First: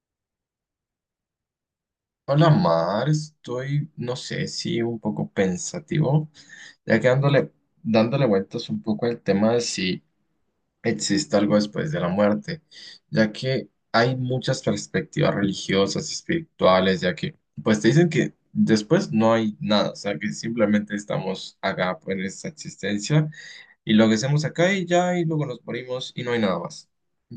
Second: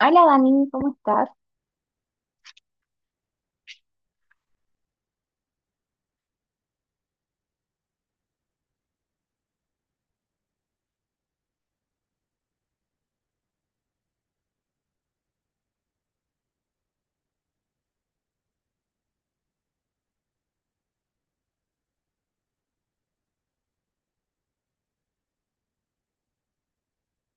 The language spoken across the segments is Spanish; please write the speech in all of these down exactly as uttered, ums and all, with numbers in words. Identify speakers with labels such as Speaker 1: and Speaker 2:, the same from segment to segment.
Speaker 1: Hola Dani, ¿cómo estás?
Speaker 2: Hola Mar, estoy, no sé si un poco pensativo, ya que dándole, dándole vueltas un poco al tema de si existe algo después de la muerte, ya que hay muchas perspectivas religiosas y espirituales, ya que pues te dicen que después no hay nada, o sea que simplemente estamos acá en esta existencia y lo que hacemos acá y ya y luego nos morimos y no hay nada más.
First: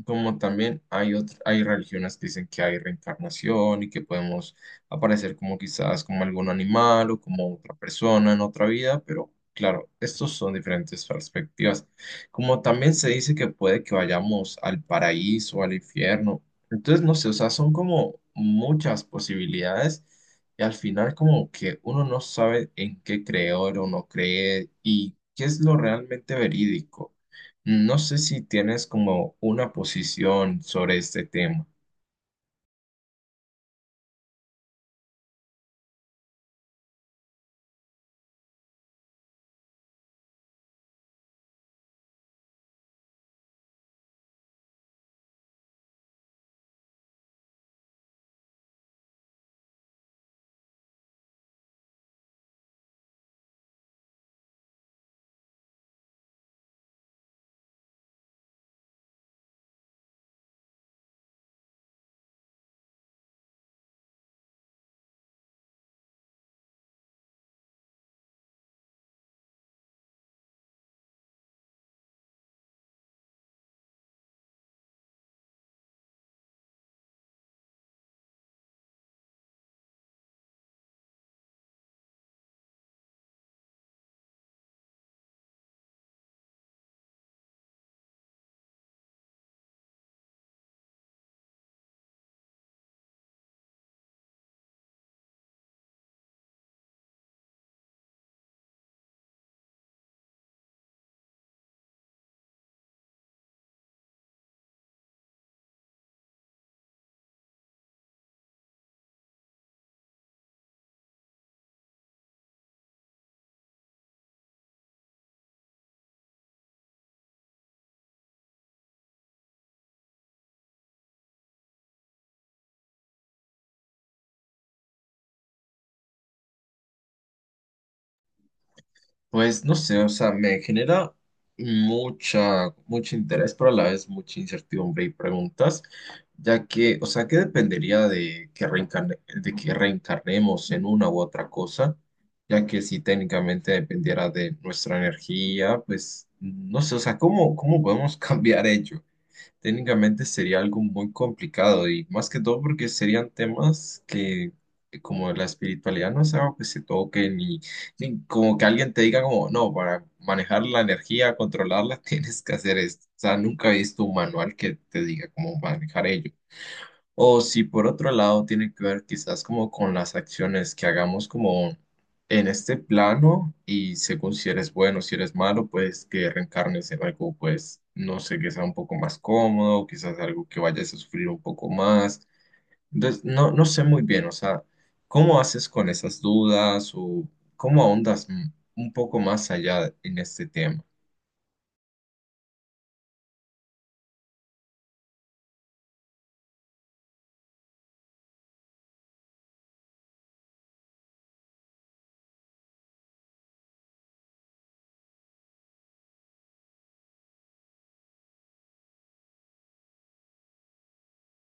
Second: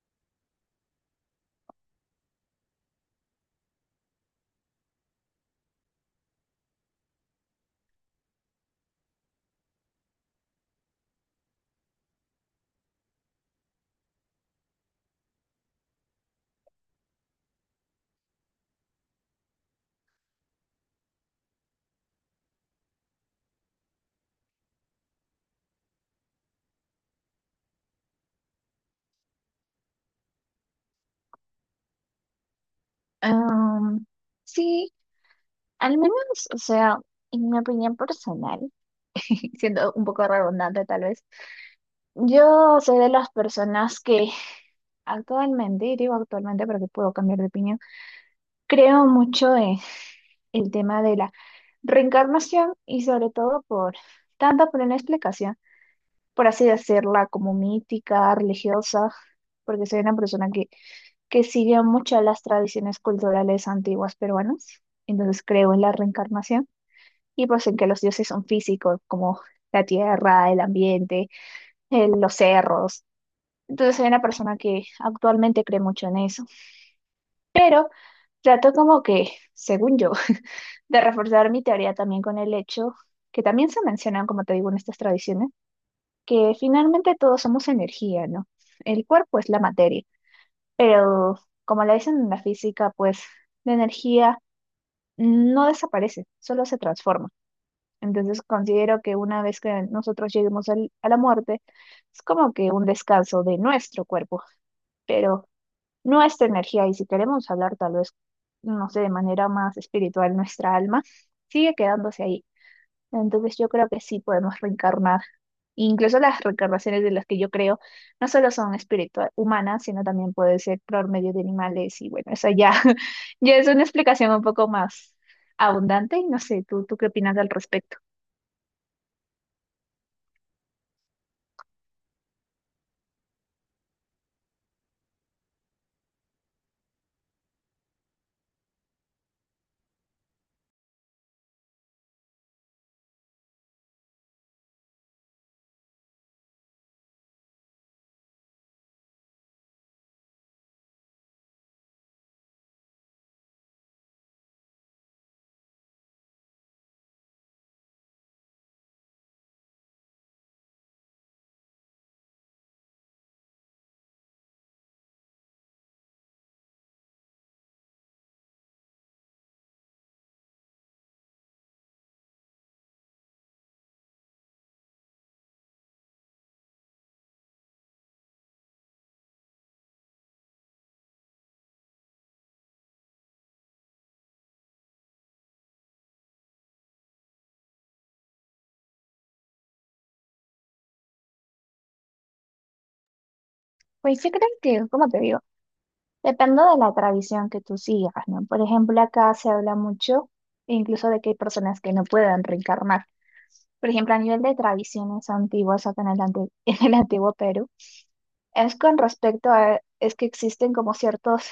Speaker 2: Como también hay otr- hay religiones que dicen que hay reencarnación y que podemos aparecer como quizás como algún animal o como otra persona en otra vida, pero claro, estos son diferentes perspectivas. Como también se dice que puede que vayamos al paraíso o al infierno. Entonces, no sé, o sea, son como muchas posibilidades y al final como que uno no sabe en qué creer o no creer y qué es lo realmente verídico. No sé si tienes como una posición sobre este tema.
Speaker 1: Am, sí, al menos, o sea, en mi opinión personal, siendo un poco redundante tal vez, yo soy de las personas que actualmente, y digo actualmente porque puedo cambiar de opinión, creo mucho en el tema de la reencarnación y sobre todo por, tanto por una explicación, por así decirla, como mítica, religiosa, porque soy una persona que que sigue muchas las tradiciones culturales antiguas peruanas. Entonces creo en la reencarnación y pues en que los dioses son físicos, como la tierra, el ambiente, eh, los cerros. Entonces soy una persona que actualmente cree mucho en eso. Pero trato como que, según yo, de reforzar mi teoría también con el hecho que también se mencionan, como te digo, en estas tradiciones, que finalmente todos somos energía, ¿no? El cuerpo es la materia, pero como le dicen en la física, pues la energía no desaparece, solo se transforma. Entonces considero que una vez que nosotros lleguemos al- a la muerte, es como que un descanso de nuestro cuerpo, pero nuestra energía, y si queremos hablar tal vez, no sé, de manera más espiritual, nuestra alma sigue quedándose ahí. Entonces yo creo que sí podemos reencarnar. Incluso las reencarnaciones de las que yo creo no solo son espiritual humanas, sino también puede ser por medio de animales y bueno, eso ya, ya es una explicación un poco más abundante y no sé, ¿tú, tú qué opinas al respecto?
Speaker 2: Pues no sé, o sea, me genera mucha, mucho interés, pero a la vez mucha incertidumbre y preguntas, ya que, o sea, ¿qué dependería de que reencarne- de que reencarnemos en una u otra cosa? Ya que si técnicamente dependiera de nuestra energía, pues no sé, o sea, ¿cómo, cómo podemos cambiar ello? Técnicamente sería algo muy complicado y más que todo porque serían temas que eh, como la espiritualidad no es algo que se toque ni, ni como que alguien te diga como no, para manejar la energía, controlarla, tienes que hacer esto. O sea, nunca he visto un manual que te diga cómo manejar ello. O si por otro lado tiene que ver quizás como con las acciones que hagamos como en este plano y según si eres bueno, si eres malo, pues que reencarnes en algo, pues no sé, que sea un poco más cómodo, quizás algo que vayas a sufrir un poco más. Entonces, no, no sé muy bien, o sea, ¿cómo haces con esas dudas o cómo ahondas m- un poco más allá en este tema?
Speaker 1: Pues yo creo que, como te digo, depende de la tradición que tú sigas, ¿no? Por ejemplo, acá se habla mucho incluso de que hay personas que no pueden reencarnar. Por ejemplo, a nivel de tradiciones antiguas acá en el, ante- en el antiguo Perú. Es con respecto a, es que existen como ciertos,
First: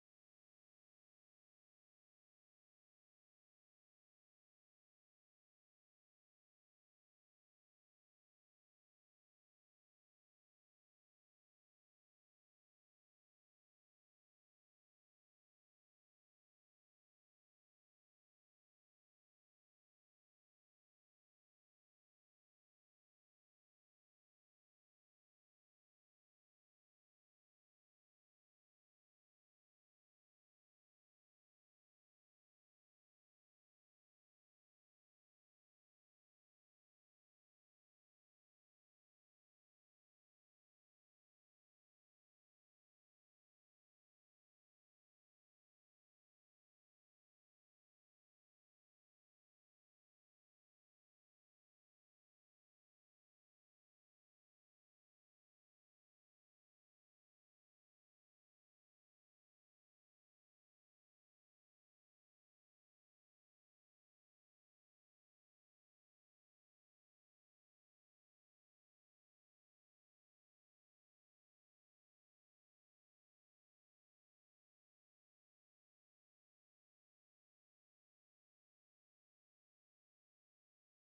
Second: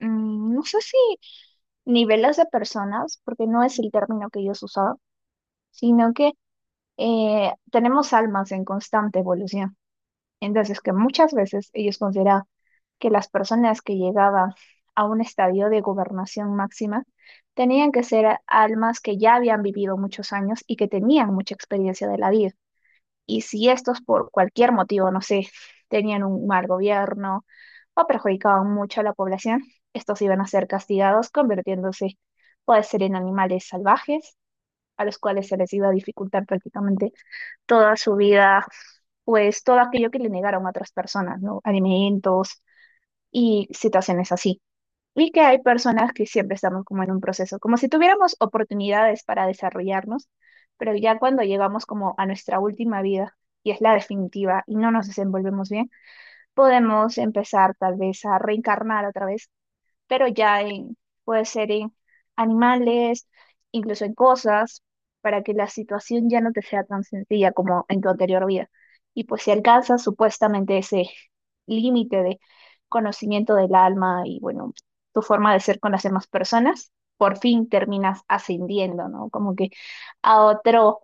Speaker 1: mm, no sé si niveles de personas, porque no es el término que ellos usaban, sino que eh, tenemos almas en constante evolución. Entonces, que muchas veces ellos consideraban que las personas que llegaban a un estadio de gobernación máxima tenían que ser almas que ya habían vivido muchos años y que tenían mucha experiencia de la vida. Y si estos por cualquier motivo, no sé, tenían un mal gobierno o perjudicaban mucho a la población, estos iban a ser castigados convirtiéndose, puede ser en animales salvajes, a los cuales se les iba a dificultar prácticamente toda su vida, pues todo aquello que le negaron a otras personas, ¿no? Alimentos y situaciones así. Y que hay personas que siempre estamos como en un proceso, como si tuviéramos oportunidades para desarrollarnos, pero ya cuando llegamos como a nuestra última vida, y es la definitiva, y no nos desenvolvemos bien, podemos empezar tal vez a reencarnar otra vez pero ya en, puede ser en animales, incluso en cosas, para que la situación ya no te sea tan sencilla como en tu anterior vida. Y pues si alcanzas supuestamente ese límite de conocimiento del alma y bueno, tu forma de ser con las demás personas, por fin terminas ascendiendo, ¿no? Como que a otro,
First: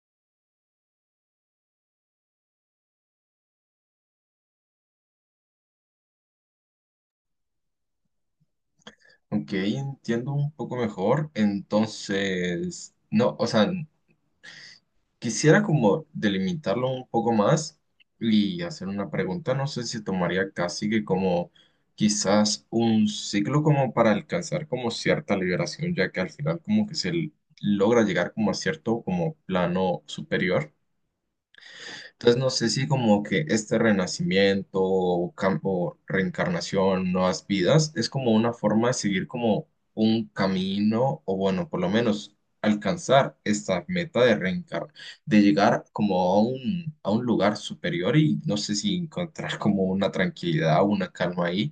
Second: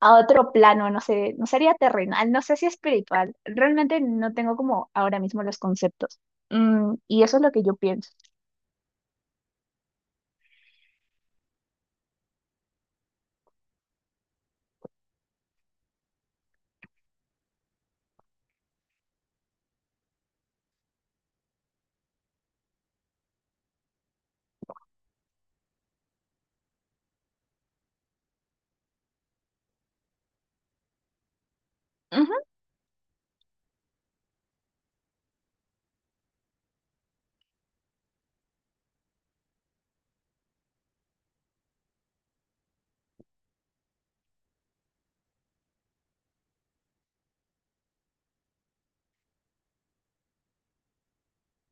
Speaker 1: a otro plano, no sé, no sería terrenal, no sé si espiritual. Realmente no tengo como ahora mismo los conceptos. Mm, y eso es lo que yo pienso.
Speaker 2: Ok, entiendo un poco mejor. Entonces, no, o sea, quisiera como delimitarlo un poco más y hacer una pregunta. No sé si tomaría casi que como quizás un ciclo como para alcanzar como cierta liberación, ya que al final como que se l- logra llegar como a cierto como plano superior. Entonces no sé si como que este renacimiento o, cam- o reencarnación, nuevas vidas, es como una forma de seguir como un camino o bueno, por lo menos alcanzar esta meta de reencarnar, de llegar como a un, a un lugar superior y no sé si encontrar como una tranquilidad o una calma ahí.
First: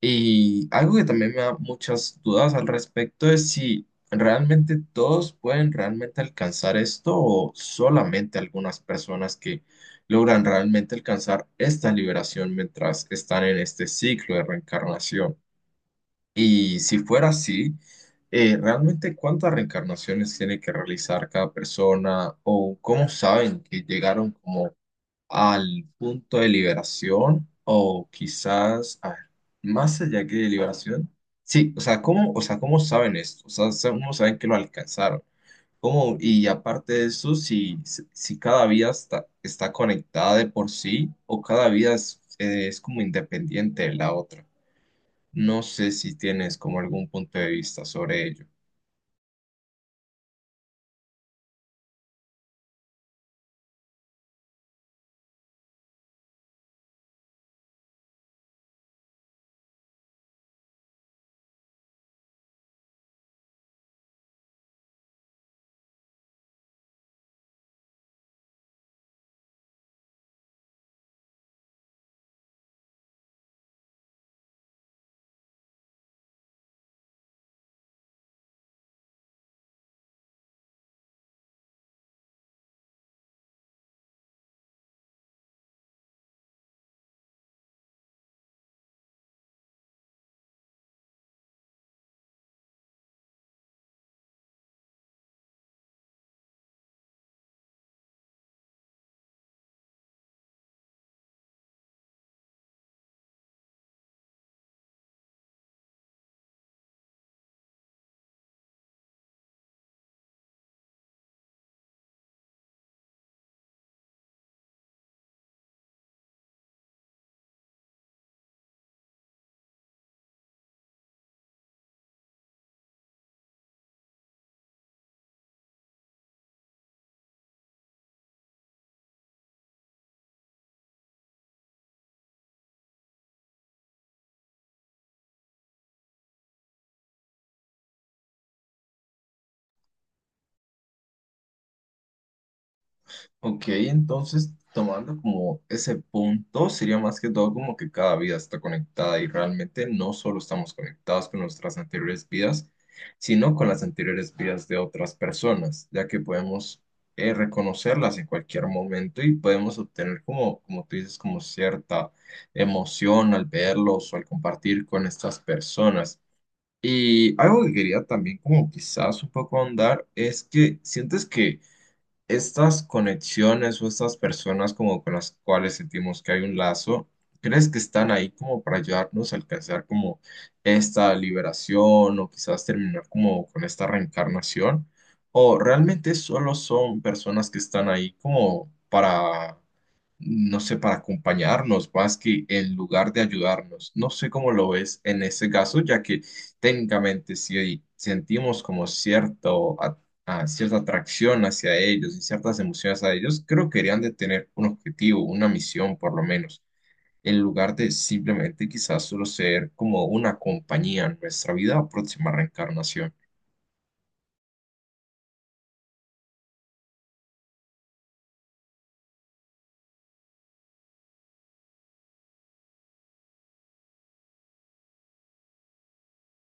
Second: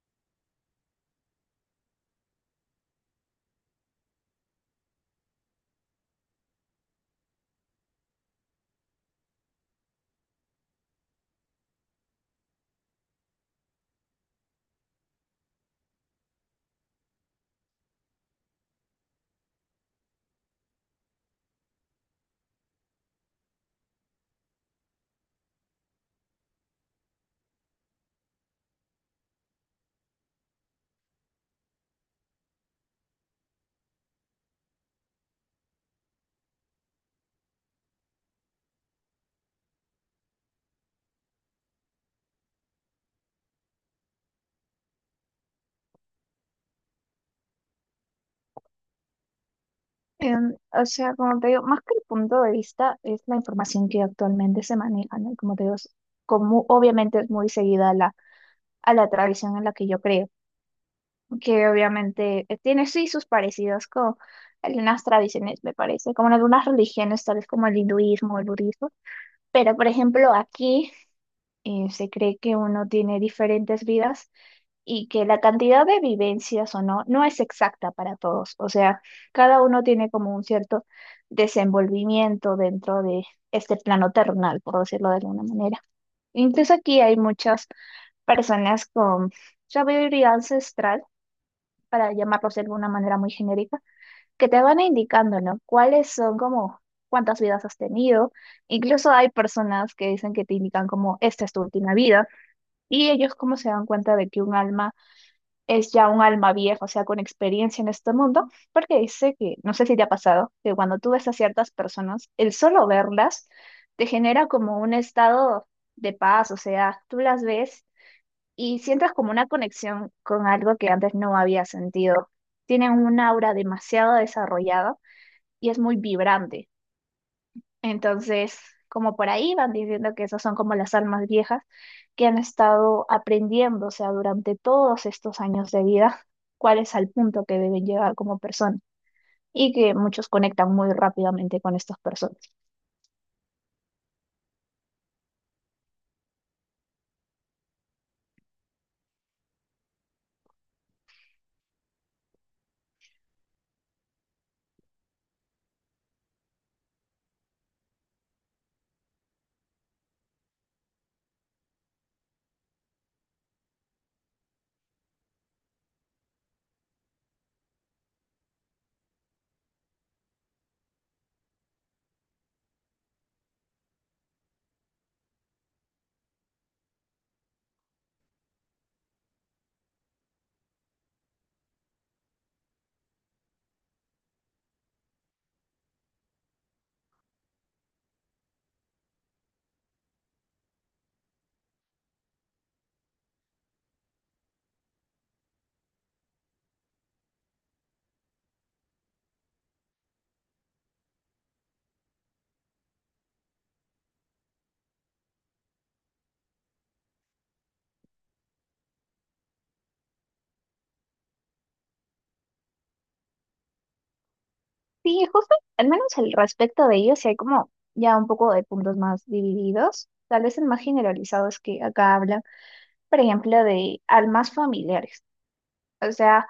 Speaker 2: Y algo que también me da muchas dudas al respecto es si realmente todos pueden realmente alcanzar esto o solamente algunas personas que logran realmente alcanzar esta liberación mientras están en este ciclo de reencarnación. Y si fuera así, eh, ¿realmente cuántas reencarnaciones tiene que realizar cada persona o cómo saben que llegaron como al punto de liberación o quizás, a ver, más allá que de liberación? Sí, o sea, ¿cómo, o sea, ¿cómo saben esto? O sea, sa- cómo saben que lo alcanzaron? ¿Cómo? Y aparte de eso, si, si si cada vida está, está conectada de por sí o cada vida es, eh, es como independiente de la otra. No sé si tienes como algún punto de vista sobre ello.
Speaker 1: Em, o sea, como te digo, más que el punto de vista es la información que actualmente se maneja, ¿no? Como te digo, es como obviamente es muy seguida a la, a la tradición en la que yo creo, que obviamente eh, tiene sí sus parecidos con algunas tradiciones, me parece, como en algunas religiones, tales como el hinduismo, o el budismo, pero por ejemplo aquí eh, se cree que uno tiene diferentes vidas y que la cantidad de vivencias o no no es exacta para todos. O sea, cada uno tiene como un cierto desenvolvimiento dentro de este plano terrenal, por decirlo de alguna manera. Incluso aquí hay muchas personas con sabiduría ancestral, para llamarlos de alguna manera muy genérica, que te van indicando, ¿no? ¿Cuáles son como cuántas vidas has tenido? Incluso hay personas que dicen que te indican como esta es tu última vida. Y ellos como se dan cuenta de que un alma es ya un alma vieja, o sea, con experiencia en este mundo, porque dice que, no sé si te ha pasado, que cuando tú ves a ciertas personas, el solo verlas te genera como un estado de paz, o sea, tú las ves y sientes como una conexión con algo que antes no había sentido. Tienen un aura demasiado desarrollada y es muy vibrante. Entonces, como por ahí van diciendo que esas son como las almas viejas que han estado aprendiendo, o sea, durante todos estos años de vida, cuál es el punto que deben llegar como persona y que muchos conectan muy rápidamente con estas personas.
Speaker 2: Ok, entonces tomando como ese punto, sería más que todo como que cada vida está conectada y realmente no solo estamos conectados con nuestras anteriores vidas, sino con las anteriores vidas de otras personas, ya que podemos eh, reconocerlas en cualquier momento y podemos obtener como, como tú dices, como cierta emoción al verlos o al compartir con estas personas. Y algo que quería también como quizás un poco ahondar es que sientes que estas conexiones o estas personas como con las cuales sentimos que hay un lazo, ¿crees que están ahí como para ayudarnos a alcanzar como esta liberación o quizás terminar como con esta reencarnación? ¿O realmente solo son personas que están ahí como para, no sé, para acompañarnos más que en lugar de ayudarnos? No sé cómo lo ves en ese caso, ya que técnicamente si sentimos como cierto a cierta atracción hacia ellos y ciertas emociones a ellos, creo que deberían de tener un objetivo, una misión por lo menos, en lugar de simplemente quizás solo ser como una compañía en nuestra vida o próxima reencarnación.
Speaker 1: Sí, justo, al menos al respecto de ellos, sí hay como ya un poco de puntos más divididos. Tal vez el más generalizado es que acá hablan, por ejemplo, de almas familiares. O sea,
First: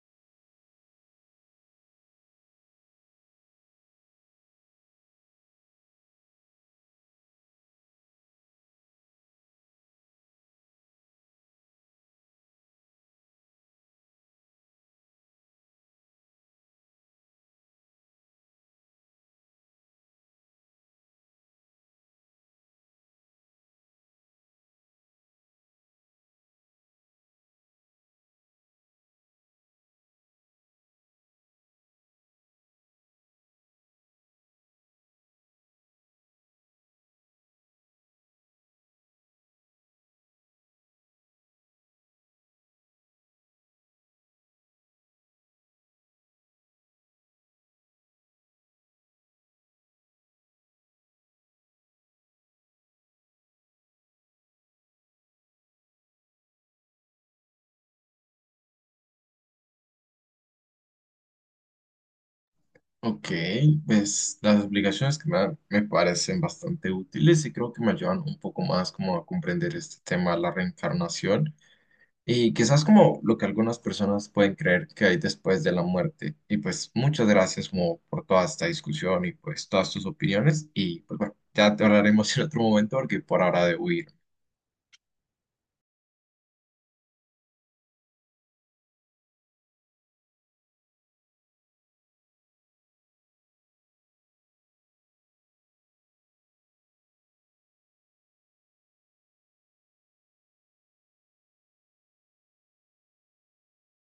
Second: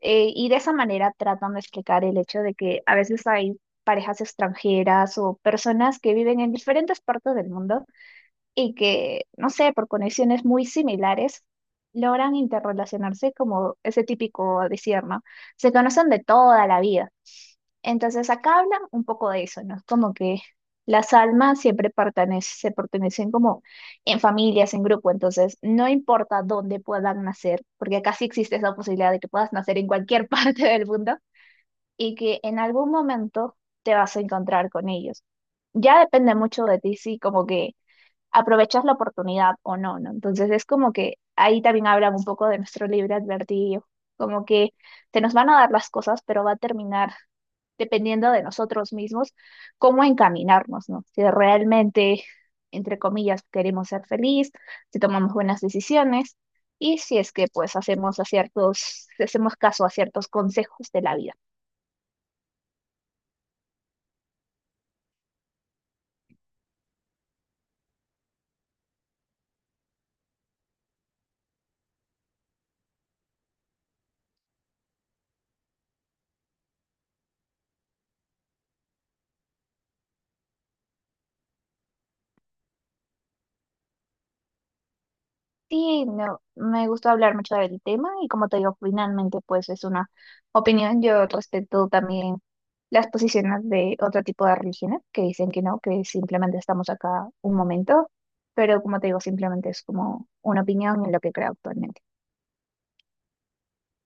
Speaker 1: eh, y de esa manera tratan de explicar el hecho de que a veces hay parejas extranjeras o personas que viven en diferentes partes del mundo y que, no sé, por conexiones muy similares, logran interrelacionarse como ese típico decir, ¿no? Se conocen de toda la vida. Entonces acá habla un poco de eso, ¿no? Es como que las almas siempre pertenecen, se pertenecen como en familias, en grupo, entonces no importa dónde puedan nacer, porque acá sí existe esa posibilidad de que puedas nacer en cualquier parte del mundo y que en algún momento te vas a encontrar con ellos. Ya depende mucho de ti, sí, como que aprovechas la oportunidad o no, ¿no? Entonces es como que ahí también hablan un poco de nuestro libre advertido, como que se nos van a dar las cosas, pero va a terminar dependiendo de nosotros mismos cómo encaminarnos, ¿no? Si realmente, entre comillas, queremos ser feliz, si tomamos buenas decisiones y si es que pues hacemos a ciertos, hacemos caso a ciertos consejos de la vida.
Speaker 2: Ok, pues las explicaciones que me dan me parecen bastante útiles y creo que me ayudan un poco más como a comprender este tema de la reencarnación. Y quizás como lo que algunas personas pueden creer que hay después de la muerte. Y pues muchas gracias como por toda esta discusión y pues todas tus opiniones. Y pues bueno, ya te hablaremos en otro momento porque por ahora debo ir.
Speaker 1: Sí, me, me gustó hablar mucho del tema y como te digo, finalmente pues es una opinión. Yo respeto también las posiciones de otro tipo de religiones que dicen que no, que simplemente estamos acá un momento, pero como te digo, simplemente es como una opinión en lo que creo actualmente.